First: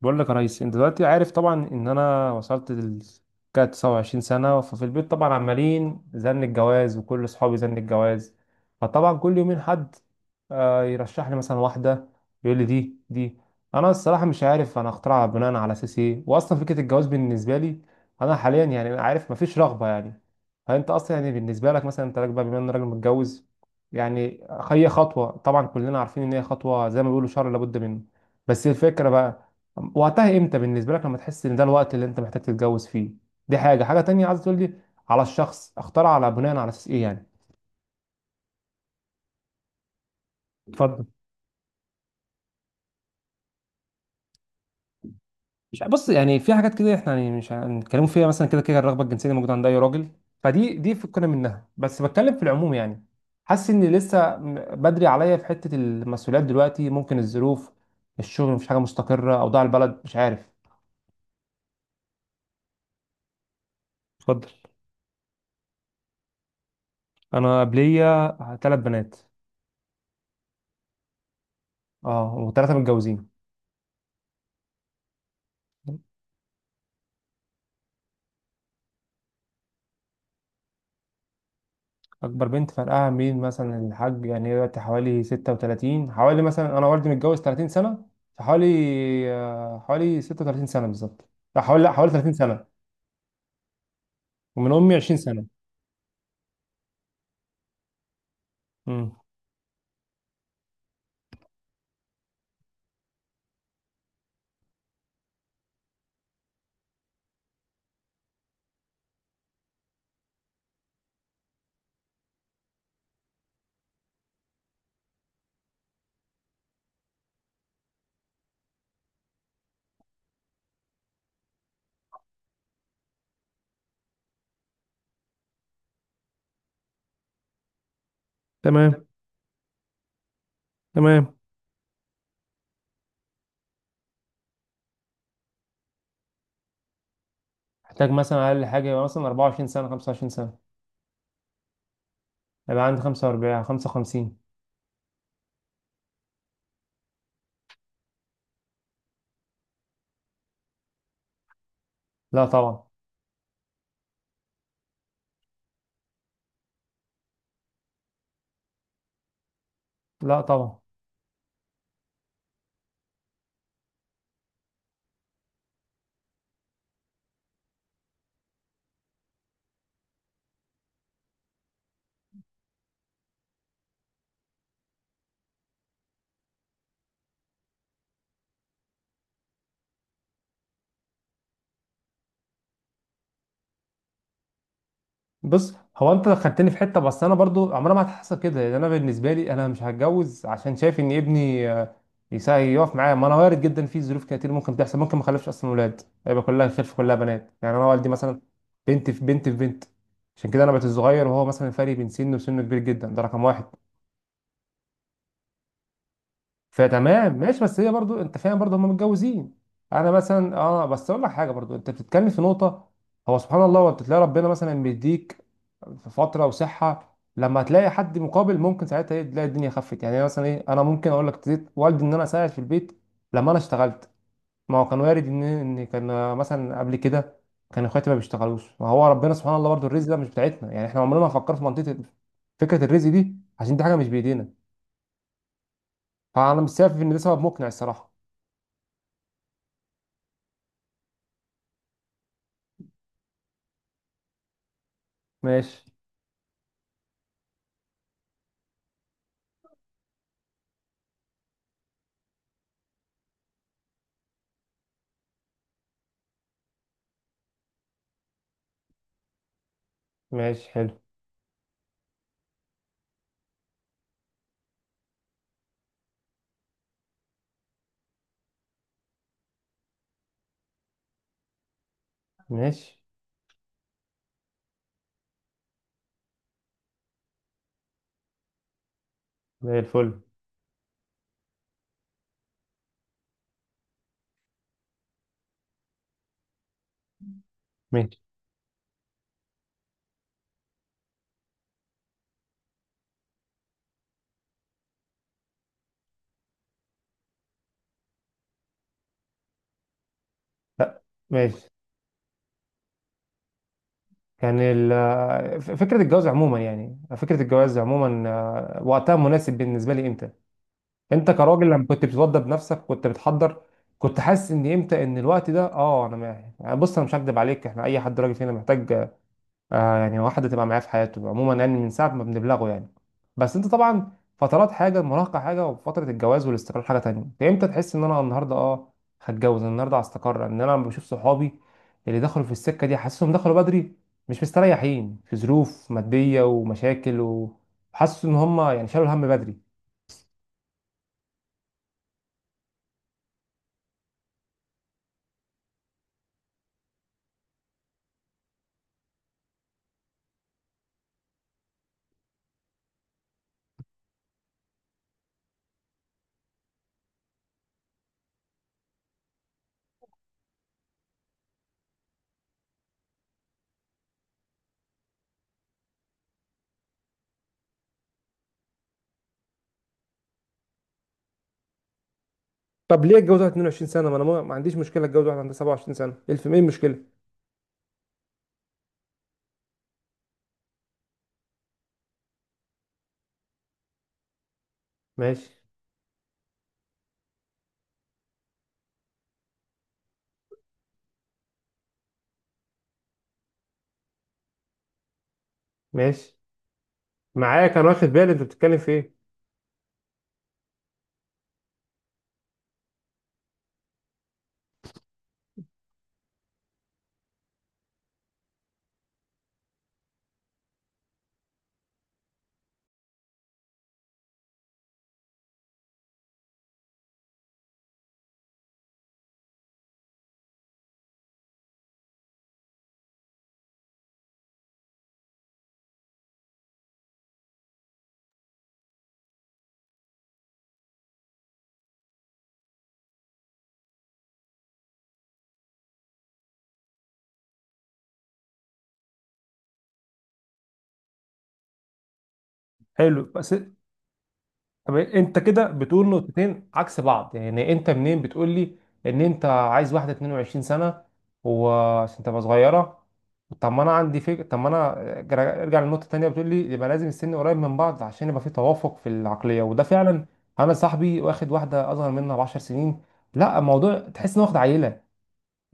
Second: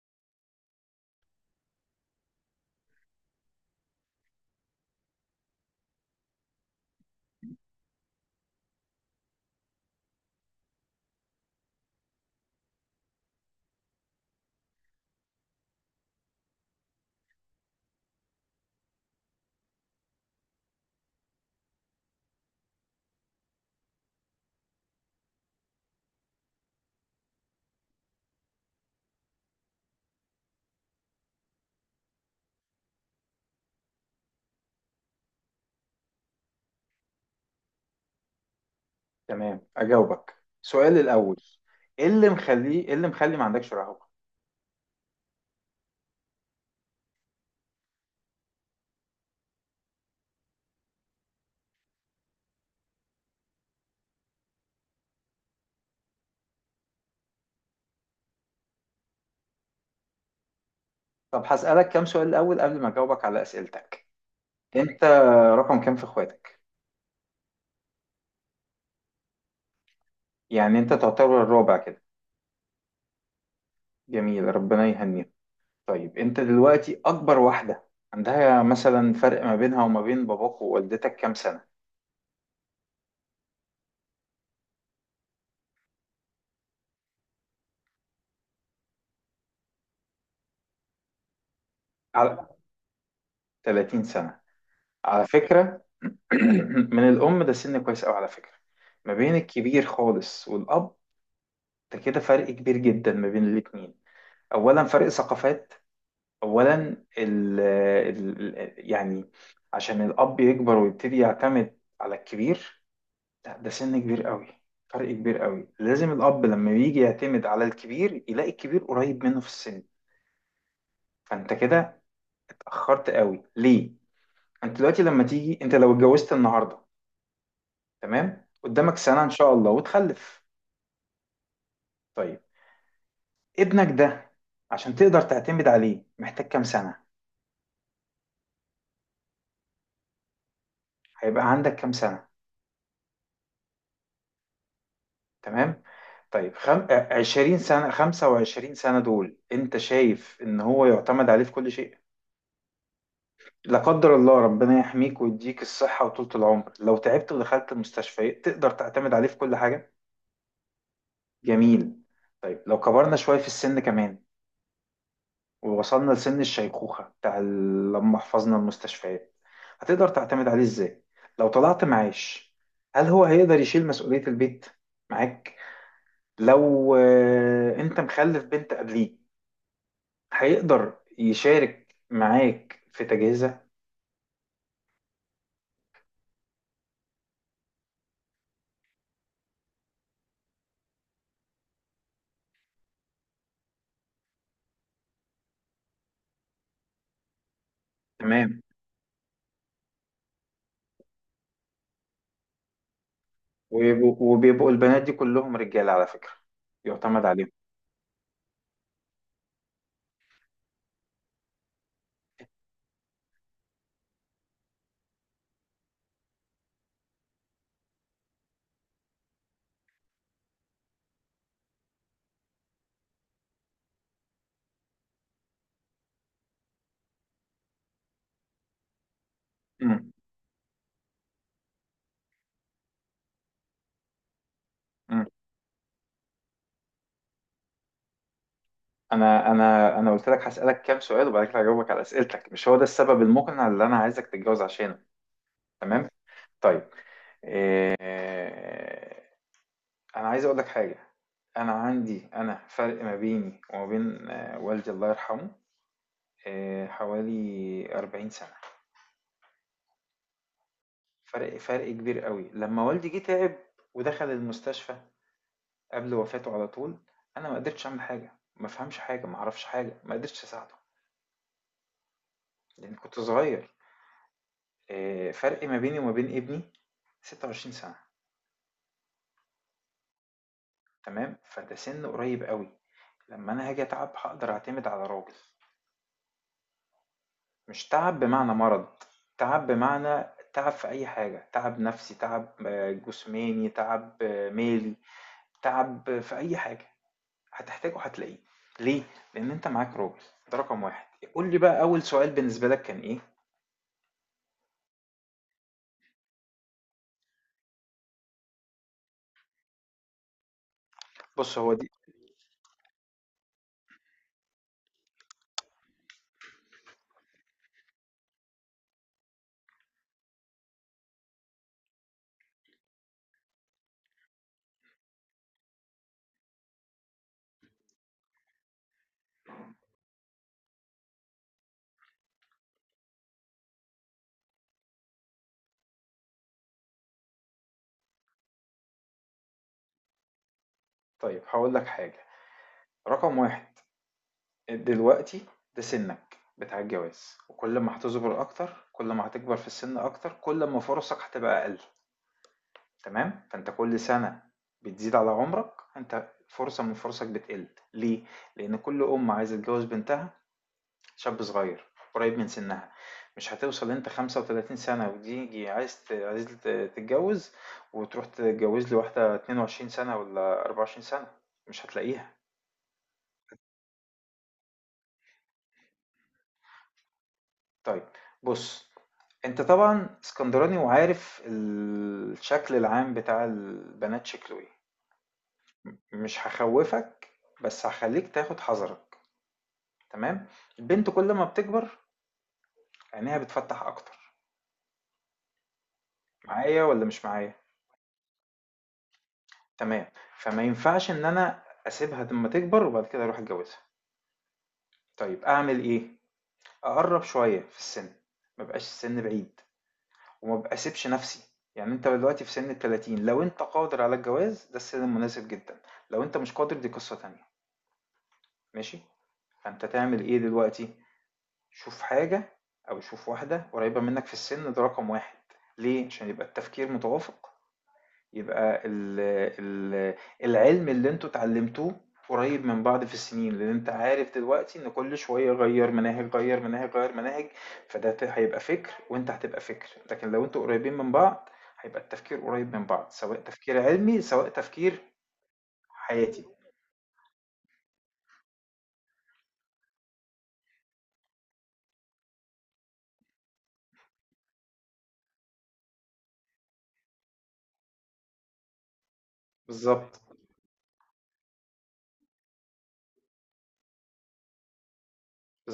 بقول لك يا ريس، انت دلوقتي عارف طبعا ان انا وصلت ل كده 29 سنه. ففي البيت طبعا عمالين زن الجواز، وكل اصحابي زن الجواز، فطبعا كل يومين حد يرشح لي مثلا واحده، يقول لي دي. انا الصراحه مش عارف انا اخترعها بناء على اساس ايه، واصلا فكره الجواز بالنسبه لي انا حاليا، يعني عارف مفيش رغبه، يعني فانت اصلا يعني بالنسبه لك، مثلا انت راجل بقى، بما ان راجل متجوز يعني، هي خطوه طبعا كلنا عارفين ان هي خطوه زي ما بيقولوا شر لابد منه. بس الفكره بقى وقتها امتى بالنسبه لك لما تحس ان ده الوقت اللي انت محتاج تتجوز فيه؟ دي حاجه تانية عايز تقول لي، على الشخص اختار على بناء على اساس ايه يعني؟ تمام، اجاوبك. سؤال اتفضل. الاول، ايه اللي مخلي ما عندكش رهبة؟ مش ع- بص، يعني في حاجات كده احنا يعني مش هنتكلموا فيها، مثلا كده كده الرغبه الجنسيه اللي موجوده عند اي راجل، فدي فكنا منها، بس بتكلم في العموم يعني. حاسس ان لسه بدري عليا في حته المسؤوليات دلوقتي، ممكن الظروف، الشغل مفيش حاجه مستقره، اوضاع البلد مش عارف. طب هسألك كام سؤال. الاول، قبل ما اجاوبك على اسئلتك، اتفضل. انت رقم كام في اخواتك؟ انا قبليه ثلاث بنات. يعني انت تعتبر الرابع كده. اه، وثلاثه متجوزين. جميل، ربنا يهنيك. طيب، انت دلوقتي اكبر واحدة عندها مثلا فرق ما بينها وما بين باباك ووالدتك كام سنة؟ اكبر بنت فرقها مين مثلا الحاج، يعني هي دلوقتي حوالي 36، حوالي مثلا انا والدي متجوز 30 سنه، فحوالي آه، حوالي 36 سنه بالظبط. لا حوالي 30 على سنه. 30 سنة. ومن امي 20 على سنه. فكرة، من الام ده سن كويس قوي على فكرة. ما امم. بين الكبير خالص والاب، ده كده فرق كبير جدا ما بين الاتنين. اولا، فرق ثقافات. اولا، يعني، عشان الاب يكبر ويبتدي يعتمد على الكبير. لا، ده سن كبير قوي. فرق كبير قوي. لازم الاب لما بيجي يعتمد على الكبير يلاقي الكبير قريب منه في السن. فانت كده اتاخرت قوي ليه؟ انت دلوقتي لما تيجي انت لو اتجوزت النهارده، تمام، قدامك تمام. سنه ان شاء الله وتخلف. تمام. طيب، ابنك ده عشان تقدر تعتمد عليه محتاج كام سنه؟ احتاج مثلا اقل حاجه يبقى مثلا 24 سنه 25 سنه. هيبقى عندك كام سنه؟ يبقى عندي 45 55. تمام. طيب، خم... آه، 20 سنة 25 سنة دول انت شايف ان هو يعتمد عليه في كل شيء؟ لا طبعا. لا قدر الله، ربنا يحميك ويديك الصحة وطولة العمر. لو تعبت ودخلت المستشفى تقدر تعتمد عليه في كل حاجة؟ لا طبعا. جميل. طيب، لو كبرنا شوية في السن كمان ووصلنا لسن الشيخوخة بتاع لما حفظنا المستشفيات، هتقدر تعتمد عليه ازاي؟ لو طلعت معاش، هل هو هيقدر يشيل مسؤولية البيت معاك؟ لو انت مخلف بنت قبليه، هيقدر يشارك معاك في تجهيزها؟ بص، هو انت دخلتني في حته، بس انا برضو عمرها ما هتحصل كده، لان انا بالنسبه لي انا مش هتجوز عشان شايف ان ابني يقف معايا، ما انا وارد جدا في ظروف كتير ممكن تحصل، ممكن ما اخلفش اصلا ولاد، يبقى كلها خلف كلها بنات يعني، انا والدي مثلا تمام. بنت في بنت في بنت. عشان كده انا بقيت الصغير، وهو مثلا فرق بين سنه وسنه كبير جدا، ده رقم واحد. وبيبقوا البنات دي كلهم رجاله على فكره. يعتمد فتمام عليهم. ماشي، بس هي برضو انت فاهم برضو هم متجوزين. انا مثلا اه بس اقول لك حاجه، برضو انت بتتكلم في نقطه، هو سبحان الله، وانت تلاقي ربنا مثلا بيديك في فتره وصحه، لما تلاقي حد مقابل ممكن ساعتها ايه تلاقي الدنيا خفت يعني. أنا مثلا ايه، انا ممكن اقول لك ابتديت والدي ان انا اساعد في البيت لما انا اشتغلت، ما هو كان وارد ان كان مثلا قبل كده كان اخواتي ما بيشتغلوش، ما هو ربنا سبحان الله برضو الرزق مم. ده مش بتاعتنا يعني، احنا عمرنا ما فكرنا في منطقه فكره الرزق دي، عشان دي حاجه مش بايدينا. مم. فانا مش شايف ان ده سبب مقنع الصراحه. انا قلت لك هسالك كام سؤال وبعد كده هجاوبك على اسئلتك. مش هو ده السبب المقنع اللي انا عايزك تتجوز عشانه. ماشي. تمام. طيب، إيه... انا عايز اقول لك حاجه. انا فرق ما بيني وما بين والدي الله يرحمه، حوالي 40 سنه. ماشي حلو. فرق كبير قوي. لما والدي جه تعب ودخل المستشفى قبل وفاته على طول، انا ما قدرتش اعمل حاجه، ما فهمش حاجه، ما اعرفش حاجه، ما قدرتش اساعده. لان ماشي. كنت صغير. فرق ما بيني وما بين ابني 26 سنه. زي الفل. تمام، فده سن قريب قوي. لما انا هاجي اتعب هقدر اعتمد على راجل. مش ماشي. تعب بمعنى مرض. تعب بمعنى تعب في اي حاجه، تعب نفسي، تعب جسماني، تعب مالي، تعب في اي حاجه. هتحتاجه هتلاقيه. ليه؟ لأن أنت معاك راجل. ده رقم واحد. قول لي ماشي. بقى، أول سؤال بالنسبة لك كان إيه؟ كان فكرة الجواز عموما، يعني فكرة الجواز عموما، وقتها مناسب بالنسبة لي امتى؟ انت بص، كراجل هو لما دي. كنت بتتوضى بنفسك كنت بتحضر، كنت حاسس ان امتى ان الوقت ده؟ اه، انا ما يعني بص، انا مش هكدب عليك، احنا اي حد راجل فينا محتاج يعني واحدة تبقى معاه في حياته عموما، يعني من ساعة ما بنبلغه يعني، بس انت طبعا فترات حاجة المراهقة حاجة وفترة الجواز والاستقرار حاجة تانية، انت امتى تحس ان انا النهاردة هتجوز النهاردة هستقر، ان انا لما بشوف صحابي اللي دخلوا في السكة دي حاسسهم دخلوا بدري، مش مستريحين في ظروف مادية ومشاكل، وحاسس ان هم يعني شالوا الهم بدري. طيب، هقول لك حاجة. رقم واحد، دلوقتي ده سنك بتاع الجواز. وكل ما هتصبر أكتر، كل ما هتكبر في السن أكتر، كل ما فرصك هتبقى أقل. تمام؟ فأنت كل سنة بتزيد على عمرك، أنت فرصة من فرصك بتقل. ليه؟ لأن كل أم عايزة تجوز بنتها شاب صغير قريب من سنها. مش هتوصل انت 35 سنة وتيجي تتجوز، وتروح تتجوز لواحدة 22 سنة ولا 24 سنة، مش هتلاقيها. طب ليه اتجوز واحد 22 سنه؟ ما انا ما عنديش مشكله اتجوز واحد عندها 27 سنه الف، ايه المشكله؟ طيب، بص. انت طبعا اسكندراني وعارف الشكل العام بتاع البنات شكله ايه. ماشي. مش هخوفك، بس هخليك تاخد حذرك. تمام. البنت كل ما بتكبر عينيها بتفتح اكتر. ماشي، معايا ولا مش معايا؟ معاك، انا واخد بالي انت بتتكلم في ايه. تمام، فما ينفعش إن أنا أسيبها لمّا تكبر وبعد كده أروح أتجوزها. طيب، أعمل إيه؟ أقرّب شوية في السِن، ما يبقاش السِن بعيد وما ب أسيبش نَفْسي. يعني أنت دلوقتي في سِن ال30، لو أنت قادر على الجواز ده السِن المناسب جدًا. لو أنت مش قادر دي قصة تانية. ماشي. فأنت تعمل إيه دلوقتي؟ شوف حاجة، أو شوف واحدة قريّبة منّك في السِن. ده رقم 1. ليه؟ عشان يبقى التفكير متوافق. يبقى ال ال العلم اللي انتوا اتعلمتوه قريب من بعض في السنين، لان انت عارف دلوقتي ان كل شوية غير مناهج، غير مناهج، غير مناهج. هيبقى فكر وانت هتبقى فكر، لكن لو انتوا قريبين من بعض هيبقى التفكير قريب من بعض، حلو، سواء بس تفكير علمي سواء طب تفكير انت كده بتقول حياتي. نقطتين عكس بعض، يعني انت منين بتقول لي ان انت عايز واحده 22 سنه وعشان تبقى صغيره؟ طب ما انا عندي فكره، طب ما انا ارجع للنقطه التانيه، بتقول لي يبقى لازم السن قريب من بعض عشان يبقى في توافق في العقليه، وده بالظبط، فعلا انا صاحبي واخد واحده اصغر منها ب 10 سنين، لا الموضوع تحس انه واخد عيله،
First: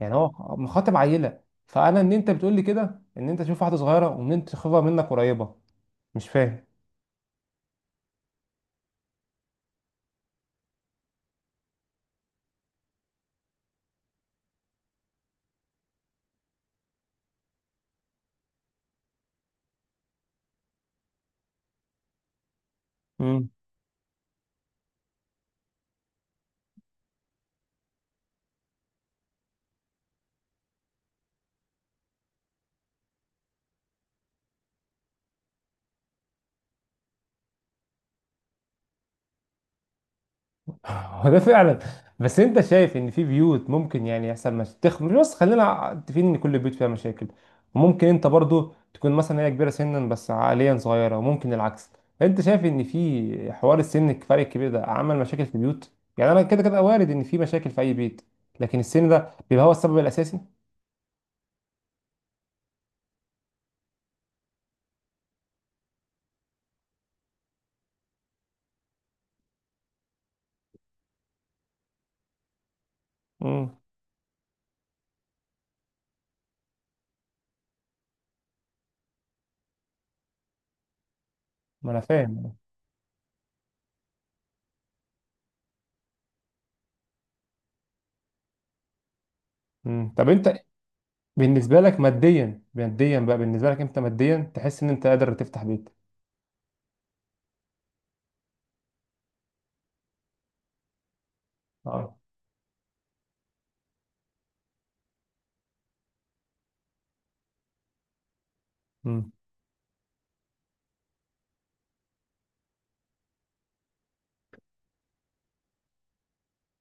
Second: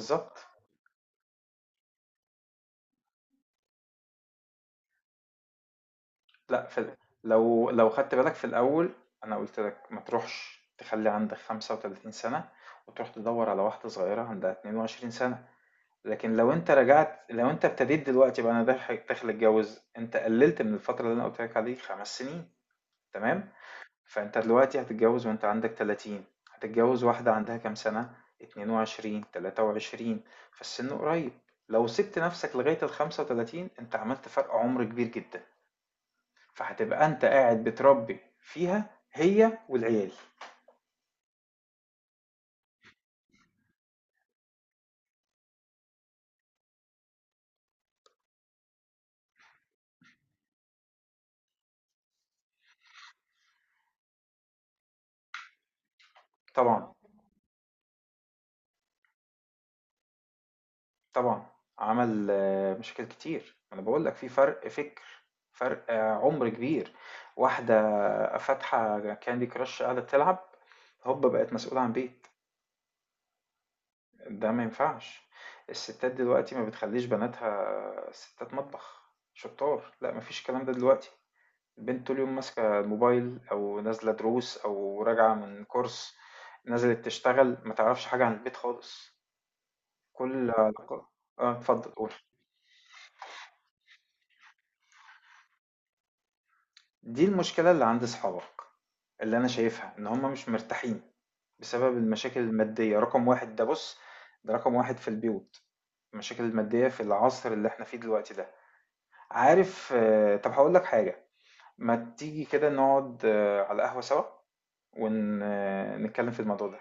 يعني هو مخاطب عيله. فانا ان انت بتقول لي كده ان انت تشوف واحده صغيره، وان انت تخافها منك قريبه، مش لا، فاهم. لو خدت بالك في الاول، انا قلت لك ما تروحش تخلي عندك 35 سنة وتروح تدور على واحدة صغيرة عندها 22 سنة. لكن لو أنت ابتديت دلوقتي، بقى أنا داخل داخل أتجوز، أنت قللت من الفترة اللي أنا قلت لك عليه 5 سنين. تمام. فأنت دلوقتي هتتجوز وأنت عندك 30، هتتجوز واحدة عندها كام سنة؟ 22 23. فالسن قريب. لو سبت نفسك لغاية ال 35، أنت عملت فرق عمر كبير جدا. فهتبقى أنت قاعد بتربي فيها هي والعيال. هو ده فعلا. بس انت شايف ان في بيوت ممكن يعني يحصل مش بس خلينا متفقين ان كل بيوت فيها مشاكل، وممكن انت برضو تكون مثلا هي كبيره سنا بس عقليا صغيره، وممكن العكس، انت شايف ان في حوار السن الفرق الكبير ده عمل مشاكل في البيوت، يعني انا كده كده طبعا. وارد ان في مشاكل في اي بيت، لكن السن ده بيبقى هو السبب الاساسي؟ طبعًا، عمل مشاكل كتير. ما أنا باقول لك في فرق فِكر، فرق عُمر كبير. واحدة فاتحة candy crush قاعدة تلعب، هوبا بقت مسؤولة عن بيت. امم. ده ما ينفعش. الستات دلوقتي ما بتخلّيش بناتها ستات مطبخ، شطّار، لأ ما فيش الكلام ده دلوقتي. ما انا البنت طول اليوم فاهم. ماسكة الموبايل أو نازلة دروس أو راجعة من course، نزلت تشتغل، ما تعرفش حاجة عن البيت خالص. امم، طب كل انت علاقة. بالنسبه اتفضّل لك قُل. ماديا بقى بالنسبه لك انت ماديا تحس ان انت قادر تفتح بيت؟ دي المشكلة اللي عند صحابك، اللي أنا شايفها إن هم مش مرتاحين بسبب اه. المشاكل المادية. رقم واحد ده، بص، ده رقم واحد في البيوت، المشاكل المادية في العصر اللي احنا فيه دلوقتي ده. عارف. طب هقول لك حاجة. ما تيجي كده نقعد على قهوة سوا ونتكلم في الموضوع ده.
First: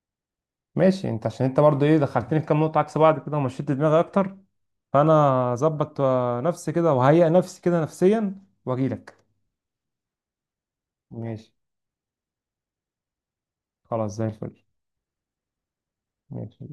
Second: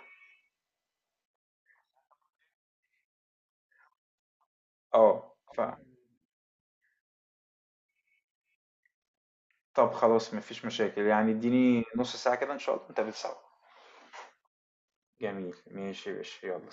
ماشي انت، عشان انت برضو ايه دخلتني في كام نقطة عكس بعض كده ومشيت دماغي اكتر، اه فانا ف اظبط نفسي كده وهيئ نفسي كده نفسيا واجيلك. طب، خلاص مفيش مشاكل. يعني ماشي. اديني نص ساعة كده إن شاء الله نتقابل سوا. خلاص زي الفل. جميل. ماشي يا باشا، ماشي. يلا.